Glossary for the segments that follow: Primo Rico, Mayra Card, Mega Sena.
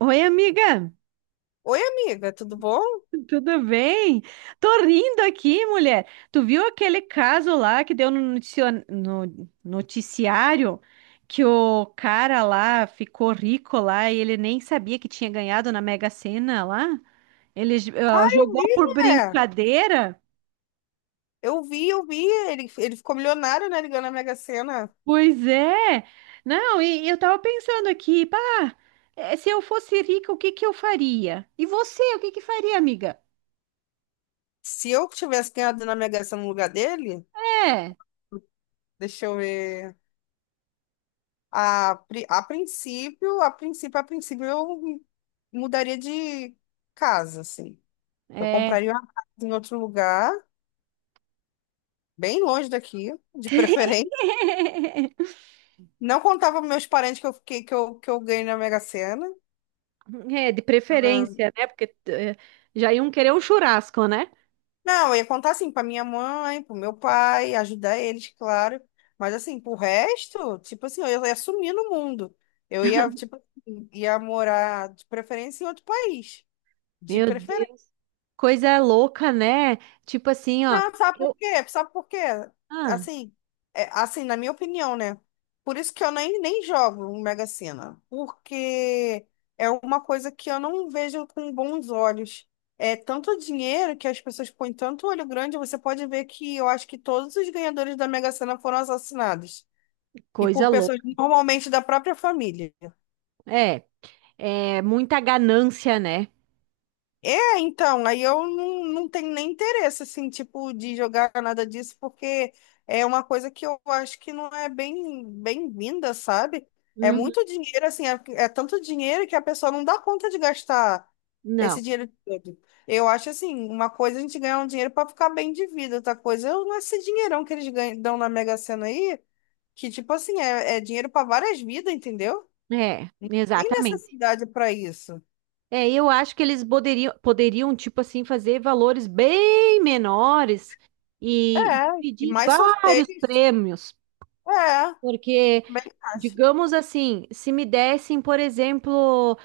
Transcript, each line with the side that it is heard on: right: Oi, amiga,
left: Oi, amiga, tudo bom? Eu
right: tudo bem? Tô rindo aqui, mulher. Tu viu aquele caso lá que deu no noticiário que o cara lá ficou rico lá e ele nem sabia que tinha ganhado na Mega Sena lá? Ele ó, jogou
left: vi,
right: por
left: né?
right: brincadeira?
left: Eu vi, eu vi. Ele ficou milionário, né? Ligando ganhou na Mega Sena.
right: Pois é. Não, e eu tava pensando aqui, pá, se eu fosse rica, o que que eu faria? E você, o que que faria, amiga?
left: Se eu tivesse ganhado na Mega Sena no lugar dele,
right: É,
left: deixa eu ver. A, pri- a princípio, a princípio, a princípio, eu mudaria de casa, assim. Eu
right: é.
left: compraria uma casa em outro lugar, bem longe daqui, de preferência. Não contava para meus parentes que eu fiquei, que eu ganhei na Mega Sena.
right: É, de preferência, né? Porque já iam querer um churrasco, né?
left: Não, eu ia contar assim pra minha mãe, pro meu pai, ajudar eles, claro. Mas assim, pro resto, tipo assim, eu ia sumir no mundo. Eu ia, tipo, assim, ia morar de preferência em outro país. De
right: Meu Deus, coisa louca, né? Tipo assim, ó,
left: Não, sabe por
right: eu,
left: quê? Sabe por quê?
right: ah,
left: Assim, é, assim, na minha opinião, né? Por isso que eu nem jogo no Mega Sena, porque é uma coisa que eu não vejo com bons olhos. É tanto dinheiro que as pessoas põem tanto olho grande, você pode ver que eu acho que todos os ganhadores da Mega Sena foram assassinados. E
right: coisa
left: por pessoas
right: louca.
left: normalmente da própria família.
right: É, é muita ganância, né?
left: É, então, aí eu não tenho nem interesse, assim, tipo, de jogar nada disso, porque é uma coisa que eu acho que não é bem-vinda, sabe? É
right: Uhum.
left: muito dinheiro, assim, é tanto dinheiro que a pessoa não dá conta de gastar
right: Não,
left: esse dinheiro todo. Eu acho, assim, uma coisa a gente ganhar um dinheiro para ficar bem de vida, outra coisa é esse dinheirão que eles ganham, dão na Mega Sena aí, que, tipo assim, é dinheiro para várias vidas, entendeu?
right: é,
left: Tem
right: exatamente.
left: necessidade para isso.
right: É, eu acho que eles poderiam, poderiam, tipo assim, fazer valores bem menores e
left: É, e
right: dividir em
left: mais
right: vários
left: sorteios.
right: prêmios,
left: É.
right: porque
left: Bem acho.
right: digamos assim, se me dessem, por exemplo,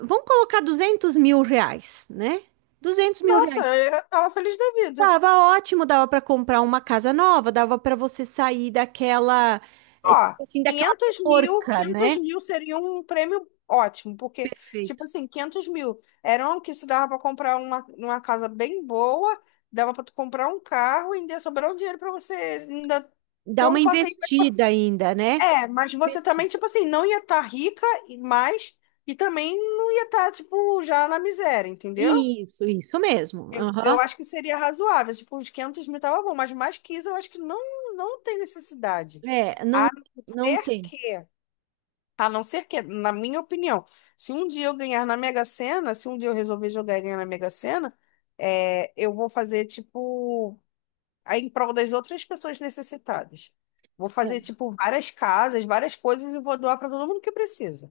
right: vamos colocar R$ 200.000, né? duzentos mil
left: Nossa,
right: reais.
left: eu tava feliz da vida.
right: Tava ótimo, dava para comprar uma casa nova, dava para você sair daquela,
left: Ó,
right: tipo assim, daquela
left: 500 mil,
right: porca,
left: 500
right: né?
left: mil seria um prêmio ótimo, porque, tipo
right: Perfeito.
left: assim, 500 mil eram o que se dava para comprar uma casa bem boa, dava para tu comprar um carro e ainda sobrar um dinheiro para você ainda
right: Dar
left: ter
right: uma
left: um passeio.
right: investida ainda, né?
left: É, mas você
right: Investir.
left: também, tipo assim, não ia estar rica, e mais e também não ia estar, tipo, já na miséria, entendeu?
right: Isso mesmo.
left: Eu,
right: Aham.
left: eu acho que seria razoável, tipo, uns 500 mil tava bom, mas mais que isso eu acho que não, não tem necessidade.
right: É, não,
left: A não
right: não
left: ser
right: tem.
left: que, a não ser que, na minha opinião, se um dia eu ganhar na Mega Sena, se um dia eu resolver jogar e ganhar na Mega Sena, é, eu vou fazer, tipo, aí em prol das outras pessoas necessitadas. Vou
right: É.
left: fazer, tipo, várias casas, várias coisas e vou doar para todo mundo que precisa.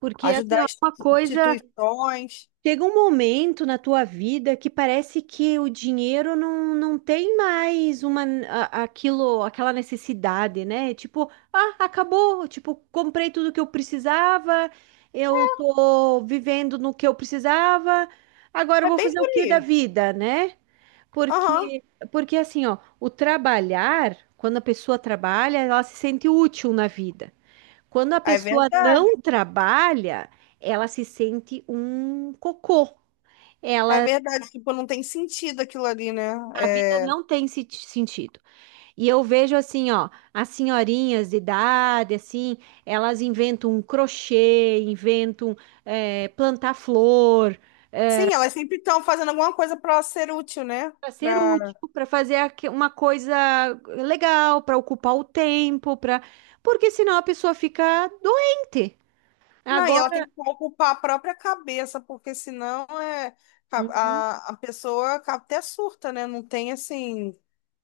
right: Porque assim,
left: Ajudar
right: ó,
left: as
right: uma coisa.
left: instituições.
right: Chega um momento na tua vida que parece que o dinheiro não tem mais aquela necessidade, né? Tipo, ah, acabou, tipo, comprei tudo que eu precisava, eu tô vivendo no que eu precisava, agora eu
left: É
right: vou
left: bem
right: fazer o
left: por
right: que da
left: aí.
right: vida, né?
left: Aham,
right: Porque porque assim, ó, o trabalhar, quando a pessoa trabalha, ela se sente útil na vida. Quando a
left: é
right: pessoa
left: verdade.
right: não trabalha, ela se sente um cocô.
left: É
right: Ela,
left: verdade, tipo, não tem sentido aquilo ali, né?
right: a vida
left: É...
right: não tem sentido. E eu vejo assim, ó, as senhorinhas de idade, assim, elas inventam um crochê, inventam plantar flor,
left: Sim, elas sempre estão fazendo alguma coisa para ser útil, né?
right: para ser
left: Pra...
right: útil, para fazer uma coisa legal, para ocupar o tempo, para porque senão a pessoa fica doente.
left: Não, e ela tem
right: Agora,
left: que ocupar a própria cabeça, porque senão é...
right: uhum.
left: a, a pessoa acaba- até surta, né? Não tem assim.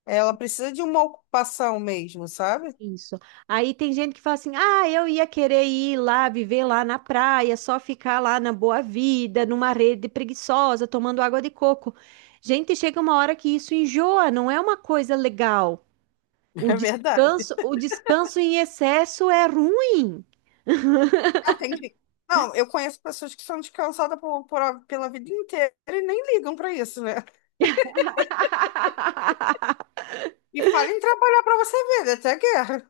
left: Ela precisa de uma ocupação mesmo, sabe?
right: Isso. Aí tem gente que fala assim: ah, eu ia querer ir lá, viver lá na praia, só ficar lá na boa vida, numa rede preguiçosa, tomando água de coco. Gente, chega uma hora que isso enjoa, não é uma coisa legal.
left: É verdade.
right: O descanso em excesso é ruim.
left: Ela tem que- Não, eu conheço pessoas que são descansadas pela vida inteira e nem ligam para isso, né? E falam em trabalhar para você ver, né? Até guerra.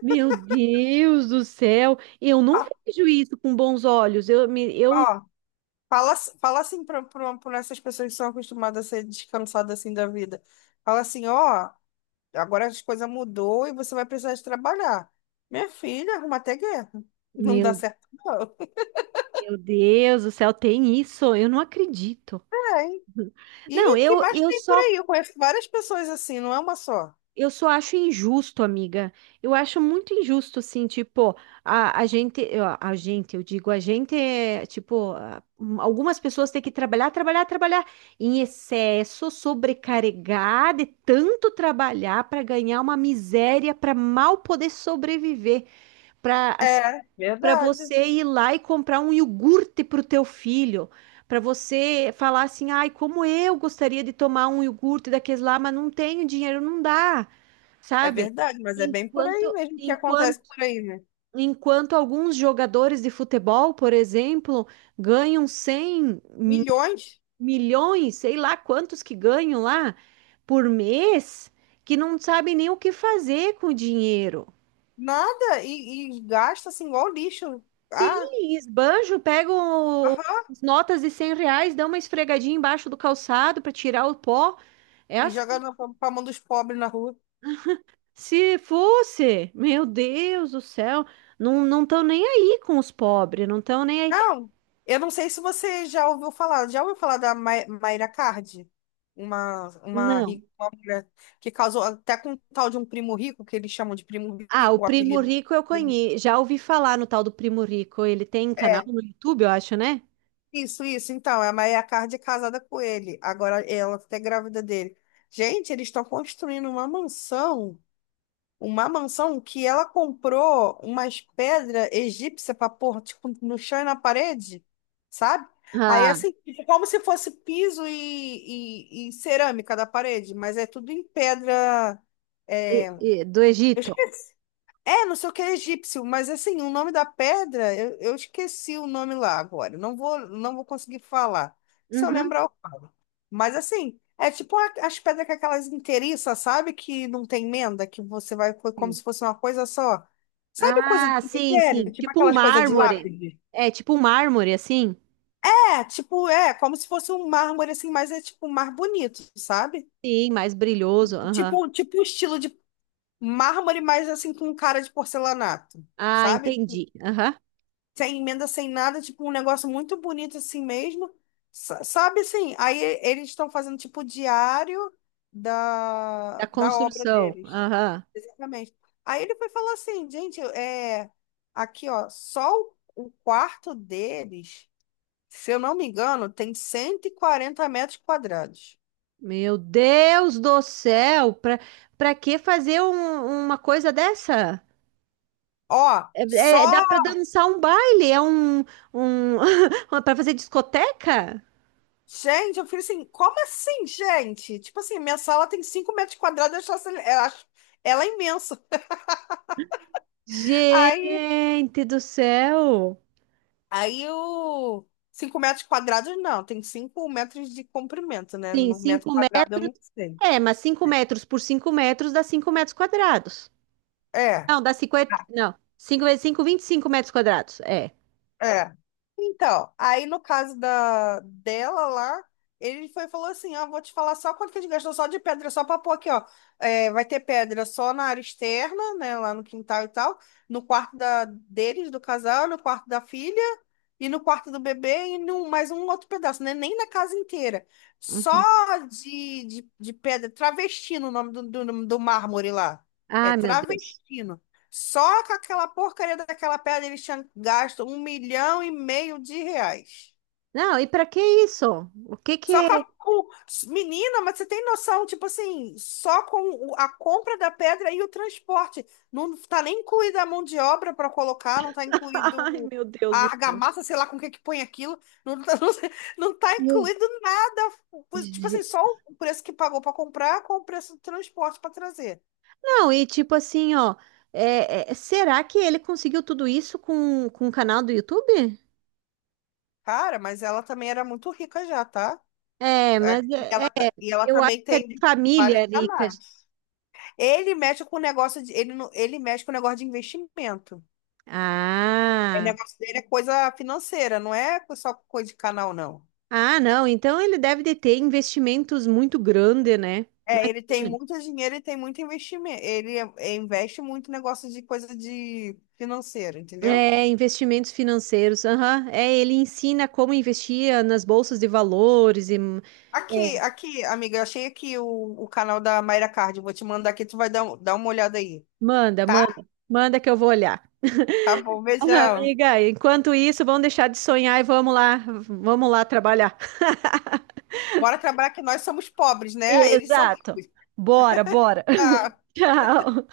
right: Meu Deus do céu, eu não vejo isso com bons olhos. Eu, me- eu,
left: Ó, Fala assim para essas pessoas que são acostumadas a ser descansadas assim da vida. Fala assim, ó, agora as coisas mudou e você vai precisar de trabalhar. Minha filha, arruma até guerra. Não dá
right: meu,
left: certo, não.
right: meu Deus do céu, tem isso? Eu não acredito.
left: É, hein?
right: Não,
left: E que mais tem por aí? Eu conheço várias pessoas assim, não é uma só.
right: eu só acho injusto, amiga. Eu acho muito injusto, assim, tipo, a gente, eu digo, a gente é, tipo, algumas pessoas têm que trabalhar, trabalhar, trabalhar em excesso, sobrecarregar de tanto trabalhar para ganhar uma miséria, para mal poder sobreviver, para
left: É,
right: para
left: verdade.
right: você ir lá e comprar um iogurte para o teu filho. Para você falar assim, ai, como eu gostaria de tomar um iogurte daqueles lá, mas não tenho dinheiro, não dá,
left: É
right: sabe?
left: verdade, mas é bem por aí
right: Enquanto,
left: mesmo que acontece
right: enquanto,
left: por aí, né?
right: enquanto alguns jogadores de futebol, por exemplo, ganham cem
left: Milhões,
right: milhões, sei lá quantos que ganham lá por mês, que não sabem nem o que fazer com o dinheiro.
left: nada, e gasta assim igual lixo. Ah,
right: Sim, esbanjo, pegam
left: aham,
right: as notas de R$ 100, dão uma esfregadinha embaixo do calçado para tirar o pó. É
left: e joga
right: assim.
left: na- pra mão dos pobres na rua.
right: Se fosse, meu Deus do céu, não estão nem aí com os pobres, não estão nem aí.
left: Não, eu não sei se você já ouviu falar. Já ouviu falar da Mai- Mayra Card? Uma, uma,
right: Não.
left: rica, uma mulher que casou até com um tal de um primo rico, que eles chamam de primo
right: Ah, o
left: rico, o
right: Primo
left: apelido.
right: Rico eu conheço. Já ouvi falar no tal do Primo Rico. Ele tem canal
left: É,
right: no YouTube, eu acho, né?
left: isso. Então, é a Mayra Card é casada com ele. Agora ela tá grávida dele. Gente, eles estão construindo uma mansão. Uma mansão que ela comprou umas pedras egípcias para pôr, tipo, no chão e na parede, sabe? Aí,
right: Ah,
left: assim, fica como se fosse piso e cerâmica da parede, mas é tudo em pedra. É,
right: e-
left: eu
right: do Egito.
left: esqueci. É, não sei o que é egípcio, mas assim, o nome da pedra, eu esqueci o nome lá agora. Não vou conseguir falar. Se eu
right: Uhum,
left: lembrar, eu mas assim, é tipo a- as pedras com aquelas inteiriças, sabe? Que não tem emenda, que você vai foi como
right: sim.
left: se fosse uma coisa só. Sabe coisa de
right: Ah, sim,
left: cemitério?
right: sim.
left: Tipo
right: Tipo um
left: aquelas coisas de
right: mármore.
left: lápide?
right: É, tipo um mármore, assim?
left: É, tipo, é, como se fosse um mármore assim, mas é tipo um mar bonito, sabe?
right: Sim, mais brilhoso. Aham.
left: Tipo um estilo de mármore, mas assim com cara de porcelanato,
right: Ah,
left: sabe?
right: entendi. Aham.
left: Sem emenda, sem nada, tipo um negócio muito bonito assim mesmo. Sa- Sabe assim, aí eles estão fazendo tipo diário da,
right: Da
left: da obra
right: construção.
left: deles.
right: Aham.
left: Exatamente. Aí ele foi falar assim, gente, é, aqui ó, só o quarto deles, se eu não me engano, tem 140 m².
right: Meu Deus do céu! Pra que fazer uma coisa dessa?
left: Ó, só.
right: É, dá pra dançar um baile, é um para fazer discoteca?
left: Gente, eu falei assim, como assim, gente? Tipo assim, minha sala tem 5 m², eu acho essa- eu acho ela é imensa. Aí,
right: Gente do céu!
left: aí o 5 m², não, tem 5 m de comprimento, né?
right: Sim,
left: No metro
right: 5
left: quadrado eu
right: metros.
left: não sei.
right: É, mas 5 metros por 5 metros dá 5 metros quadrados.
left: É.
right: Não, dá 50. Não, 5 vezes cinco, 25 metros quadrados. É.
left: É. Então, aí no caso da dela lá, ele foi e falou assim, ó, vou te falar só quanto que a gente gastou só de pedra, só pra pôr aqui, ó. É, vai ter pedra só na área externa, né, lá no quintal e tal, no quarto da, deles, do casal, no quarto da filha, e no quarto do bebê, e num, mais um outro pedaço, né, nem na casa inteira. Só
right: Uhum.
left: de pedra, travestino o nome do mármore lá. É
right: Ai, meu Deus.
left: travestino. Só com aquela porcaria daquela pedra eles tinham gasto um milhão e meio de reais.
right: Não, e pra que isso? O que que
left: Só
right: é?
left: com a... o- Menina, mas você tem noção, tipo assim, só com o- a compra da pedra e o transporte. Não tá nem incluída a mão de obra para colocar, não tá incluído
right: Ai,
left: o-
right: meu
left: a
right: Deus do céu.
left: argamassa, sei lá com o que que põe aquilo. Não tá, não, sei- não tá
right: Meu...
left: incluído nada. Pois, tipo assim, só o preço que pagou para comprar com o preço do transporte para trazer.
right: Não, e tipo assim, ó, será que ele conseguiu tudo isso com o canal do YouTube?
left: Cara, mas ela também era muito rica já, tá?
right: É,
left: É,
right: mas
left: e
right: é,
left: ela, ta- e ela
right: eu acho
left: também
right: que é de
left: tem vários
right: família rica.
left: canais. Ele mexe com o negócio de, ele, não- ele mexe com o negócio de investimento. O
right: Ah,
left: negócio dele é coisa financeira, não é só coisa de canal, não.
right: ah, não, então ele deve de ter investimentos muito grandes, né?
left: É, ele tem
right: Imagina.
left: muito dinheiro e tem muito investimento. Ele é, investe muito em negócio de coisa de financeira, entendeu?
right: É, investimentos financeiros, aham. É, ele ensina como investir nas bolsas de valores. E, é,
left: Aqui, amiga, eu achei aqui o canal da Mayra Card. Vou te mandar aqui, tu vai dar, um- dar uma olhada aí,
right: manda,
left: tá?
right: manda, manda que eu vou olhar.
left: Tá bom, beijão.
right: Amiga, enquanto isso, vamos deixar de sonhar e vamos lá trabalhar.
left: Bora trabalhar que nós somos pobres, né? Eles são
right: Exato.
left: ricos.
right: Bora, bora.
left: Tá.
right: Tchau.